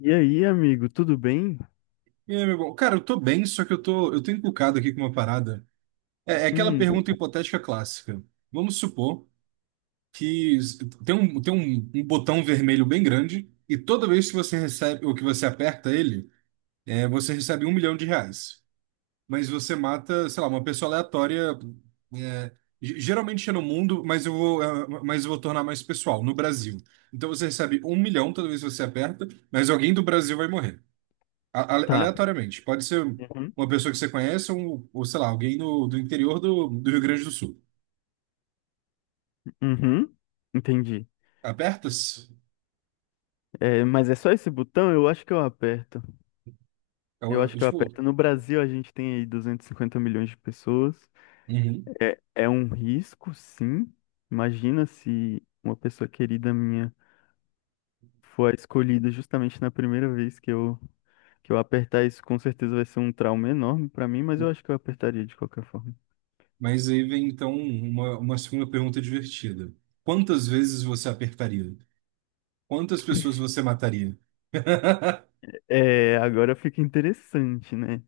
E aí, amigo, tudo bem? E aí, meu bom? Cara, eu tô bem, só que eu tô encucado aqui com uma parada. É aquela Hum. pergunta hipotética clássica. Vamos supor que s- tem um botão vermelho bem grande e toda vez que você recebe, ou que você aperta ele, você recebe um milhão de reais. Mas você mata, sei lá, uma pessoa aleatória, é, geralmente é no mundo, mas eu vou tornar mais pessoal, no Brasil. Então você recebe um milhão toda vez que você aperta, mas alguém do Brasil vai morrer. A- ale- Tá. Aleatoriamente. Pode ser Uhum, uma pessoa que você conhece ou sei lá, alguém no, do interior do Rio Grande do Sul. uhum, entendi. Apertas? É, mas é só esse botão? Eu acho que eu aperto. Eu acho que eu Tipo. aperto. No Brasil, a gente tem aí 250 milhões de pessoas. Uhum. É, é um risco, sim. Imagina se uma pessoa querida minha for a escolhida justamente na primeira vez que eu apertar isso, com certeza vai ser um trauma enorme pra mim, mas eu acho que eu apertaria de qualquer forma. Mas aí vem então uma segunda pergunta divertida. Quantas vezes você apertaria? Quantas pessoas você mataria? É, agora fica interessante, né?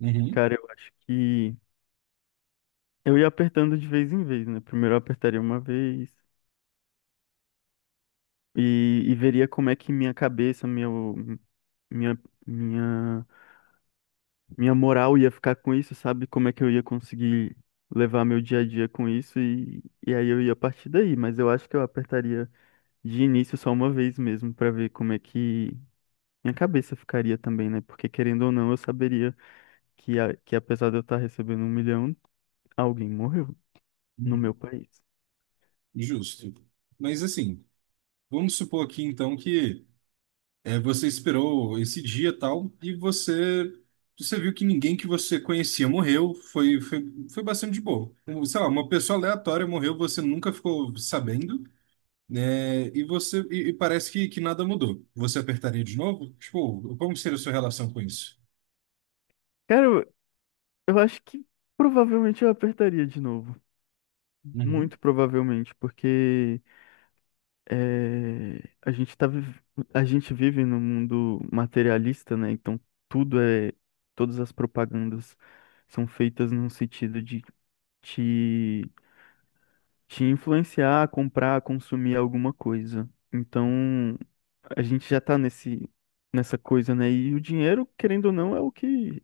Uhum, Cara, eu acho que Eu ia apertando de vez em vez, né? Primeiro eu apertaria uma vez e veria como é que minha cabeça, minha, minha, minha moral ia ficar com isso, sabe? Como é que eu ia conseguir levar meu dia a dia com isso e aí eu ia partir daí. Mas eu acho que eu apertaria de início só uma vez mesmo pra ver como é que minha cabeça ficaria também, né? Porque querendo ou não, eu saberia que apesar de eu estar recebendo 1 milhão, alguém morreu no uhum. meu país. Justo. Mas assim, vamos supor aqui então que você esperou esse dia e tal, e você viu que ninguém que você conhecia morreu, foi bastante de boa. Sei lá, uma pessoa aleatória morreu, você nunca ficou sabendo, né? E você e parece que nada mudou. Você apertaria de novo? Tipo, como seria a sua relação com isso? Cara, eu acho que provavelmente eu apertaria de novo. Uhum. Muito provavelmente, porque eh, a gente tá, viv- a gente vive num mundo materialista, né? Então tudo é. Todas as propagandas são feitas num sentido de te, te influenciar a comprar, a consumir alguma coisa. Então a gente já tá nessa coisa, né? E o dinheiro, querendo ou não, é o que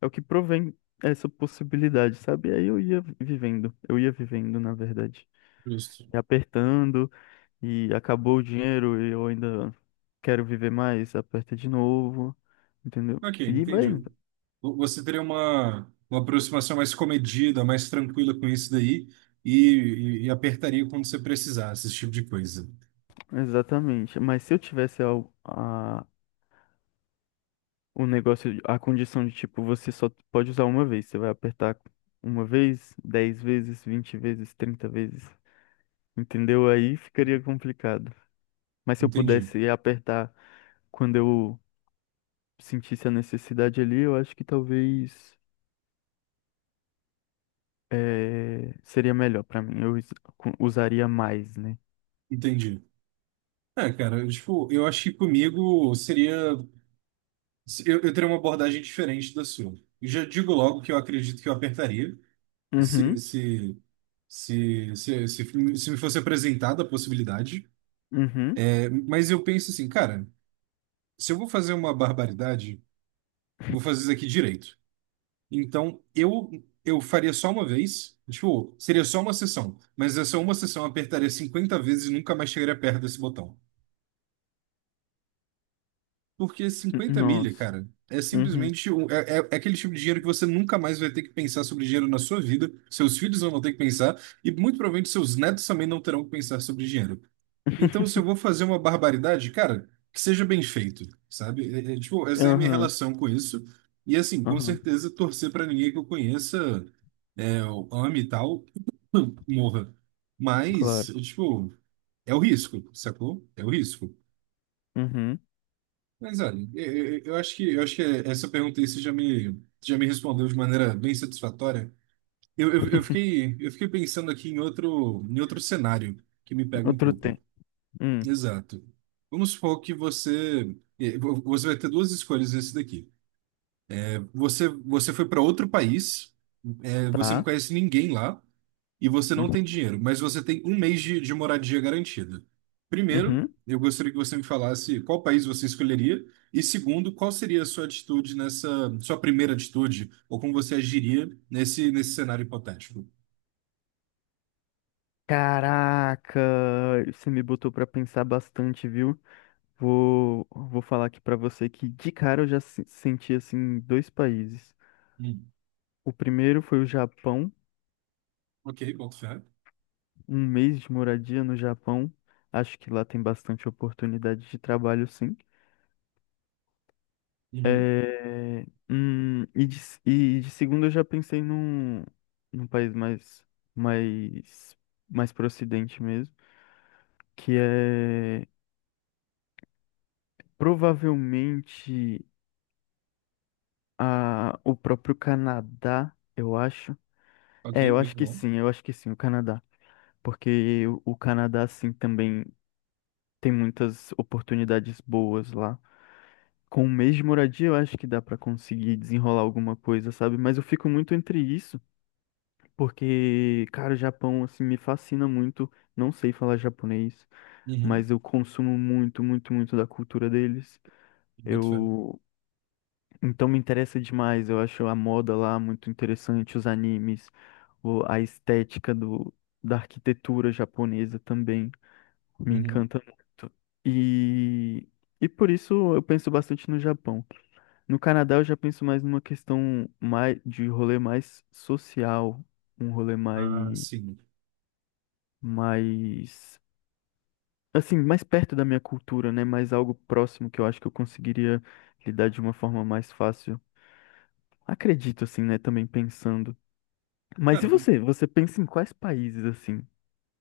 é o que provém essa possibilidade, sabe? Aí eu ia vivendo, na verdade. Justo. E apertando, e acabou o dinheiro, e eu ainda quero viver mais, aperta de novo, entendeu? Ok, E vai entendi. V- indo. Você teria uma aproximação mais comedida, mais tranquila com isso daí, e apertaria quando você precisasse, esse tipo de coisa. Exatamente. Mas se eu tivesse a- o negócio, a condição de tipo, você só pode usar uma vez, você vai apertar uma vez, 10 vezes, 20 vezes, 30 vezes, entendeu? Aí ficaria complicado. Mas se eu Entendi. pudesse apertar quando eu sentisse a necessidade ali, eu acho que talvez seria melhor pra mim. Eu usaria mais, né? Entendi. É, cara, tipo, eu acho que comigo seria. Eu teria uma abordagem diferente da sua. Eu já digo logo que eu acredito que eu apertaria se, Uhum. se, se me fosse apresentada a possibilidade. Uhum. É, mas eu penso assim, cara, se eu vou fazer uma barbaridade, vou fazer isso aqui direito. Então, eu faria só uma vez, tipo, seria só uma sessão. Mas essa uma sessão eu apertaria 50 vezes e nunca mais chegaria perto desse botão. Porque 50 milha, Nossa. cara, é Uhum. simplesmente é aquele tipo de dinheiro que você nunca mais vai ter que pensar sobre dinheiro na sua vida, seus filhos não vão ter que pensar, e muito provavelmente seus netos também não terão que pensar sobre dinheiro. Então, se eu vou fazer uma barbaridade, cara, que seja bem feito, sabe? Tipo, essa é a minha Aham, relação com isso. E assim, com aham. certeza, torcer pra ninguém que eu conheça, eu ame e tal, morra. Mas, Claro. tipo, é o risco, sacou? É o risco. Uhum. Mas olha, eu acho que essa pergunta aí você já me respondeu de maneira bem satisfatória. Eu, eu, eu fiquei eu fiquei pensando aqui em outro cenário que me pega um Outro pouco. tempo. Hum. Exato. Vamos supor que você vai ter duas escolhas nesse daqui. Você foi para outro país, você não Tá. conhece ninguém lá e você não Uhum. tem dinheiro, mas você tem um mês de moradia garantida. Primeiro, Uhum. eu gostaria que você me falasse qual país você escolheria e segundo, qual seria a sua atitude sua primeira atitude ou como você agiria nesse cenário hipotético. Caraca, você me botou pra pensar bastante, viu? Vou falar aqui pra você que de cara eu já senti assim dois países. Hum. O primeiro foi o Japão. Ok, boto fé. Um mês de moradia no Japão, acho que lá tem bastante oportunidade de trabalho, sim. Uhum. É, e de segundo eu já pensei num país mais, mais pro ocidente mesmo, que é provavelmente o próprio Canadá, eu acho. Ok, É, eu acho muito que bom. sim, eu acho que sim, o Canadá. Porque o Canadá, sim, também tem muitas oportunidades boas lá. Com um mês de moradia, eu acho que dá pra conseguir desenrolar alguma coisa, sabe? Mas eu fico muito entre isso, porque, cara, o Japão, assim, me fascina muito. Não sei falar japonês, Uhum. mas eu consumo muito, muito, muito da cultura deles. Boto fé. Eu. Então me interessa demais. Eu acho a moda lá muito interessante, os animes, a estética da arquitetura japonesa também me Uhum. encanta muito. E. E por isso eu penso bastante no Japão. No Canadá eu já penso mais numa questão mais de rolê mais social, um rolê mais, Ah, sim. mais, assim, mais perto da minha cultura, né? Mais algo próximo que eu acho que eu conseguiria lidar de uma forma mais fácil. Acredito, assim, né? Também pensando. Mas Cara, e o você? Você pensa em quais países, assim?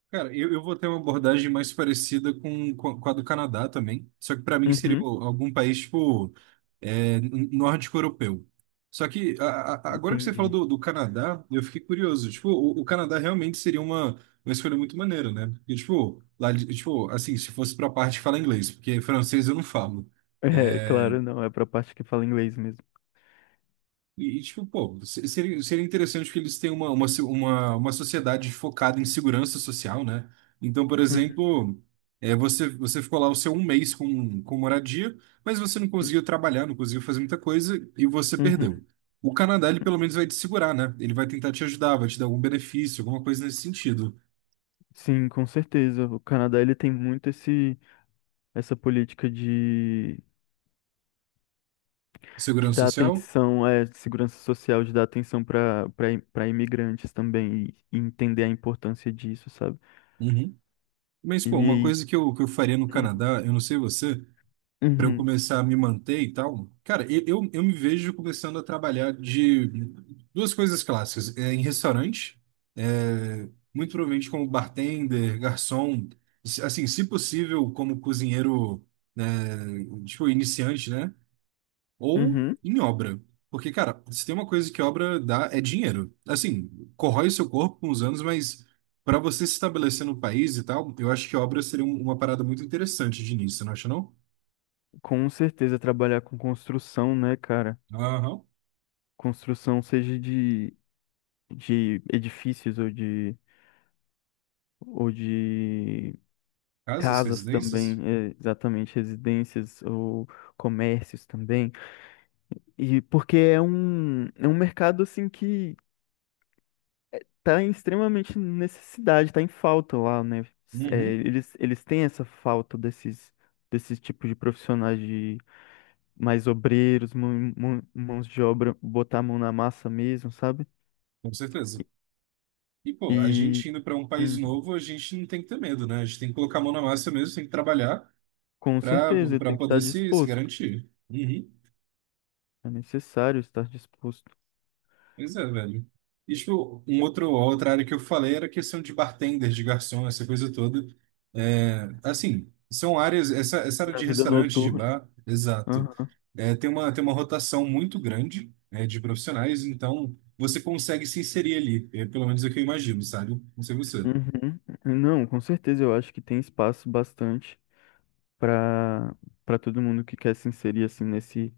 Cara, eu vou ter uma abordagem mais parecida com a do Canadá também. Só que para mim seria Uhum, algum país, tipo, nórdico europeu. Só que agora que você falou entendi. do Canadá, eu fiquei curioso. Tipo, o Canadá realmente seria uma escolha muito maneira, né? Porque, tipo, lá, tipo, assim, se fosse pra parte que fala inglês, porque francês eu não falo. É, É, claro, não, é pra parte que fala inglês mesmo. E, tipo, pô, seria interessante que eles tenham uma, se- uma sociedade focada em segurança social, né? Então, por Uhum. exemplo, você ficou lá o seu um mês com moradia, mas você não conseguiu trabalhar, não conseguiu fazer muita coisa e você Uhum. perdeu. O Canadá, ele pelo menos vai te segurar, né? Ele vai tentar te ajudar, vai te dar algum benefício, alguma coisa nesse sentido. Sim, com certeza. O Canadá ele tem muito essa política de Segurança dar social? atenção, de segurança social, de dar atenção para imigrantes também e entender a importância disso, sabe? Uhum. Mas, pô, uma E, coisa que eu faria no Canadá, eu não sei você, para eu uhum, começar a me manter e tal, cara, eu me vejo começando a trabalhar de duas coisas clássicas, em restaurante, é, muito provavelmente como bartender, garçom, assim, se possível, como cozinheiro, né, tipo, iniciante, né? Ou uhum, em obra. Porque, cara, se tem uma coisa que obra dá, é dinheiro. Assim, corrói seu corpo com os anos, mas para você se estabelecer no país e tal, eu acho que obra seria uma parada muito interessante de início, não acha, não? com certeza trabalhar com construção, né, cara? Aham. Construção seja de edifícios ou de Casas, casas também, residências? é, exatamente, residências ou comércios também. E porque é um mercado assim que tá em extremamente necessidade, tá em falta lá, né? É, Uhum, eles têm essa falta desses tipos de profissionais de mais obreiros, mãos de obra, botar a mão na massa mesmo, sabe? com certeza. E, pô, a E gente indo para um país hum, novo, a gente não tem que ter medo, né? A gente tem que colocar a mão na massa mesmo, tem que trabalhar com para certeza ele para tem que estar poder se disposto. garantir. Uhum. É necessário estar disposto Pois é, velho. E, tipo, outra área que eu falei era a questão de bartenders, de garçom, essa coisa toda. É, assim, são áreas, essa área na de vida restaurante, de noturna. bar, exato. Aham. É, tem uma rotação muito grande, né, de profissionais, então você consegue se inserir ali. É, pelo menos é o que eu imagino, sabe? Não sei você. Uhum. Não, com certeza eu acho que tem espaço bastante para para todo mundo que quer se inserir assim nesse.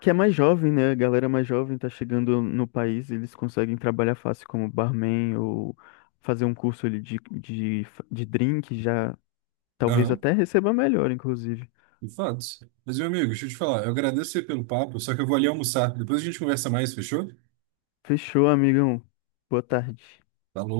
Que é mais jovem, né? A galera mais jovem tá chegando no país, eles conseguem trabalhar fácil como barman ou fazer um curso ali de drink, já talvez Aham, até receba melhor, inclusive. de fato. Mas, meu amigo, deixa eu te falar, eu agradeço aí pelo papo, só que eu vou ali almoçar. Depois a gente conversa mais, fechou? Fechou, amigão. Boa tarde. Falou.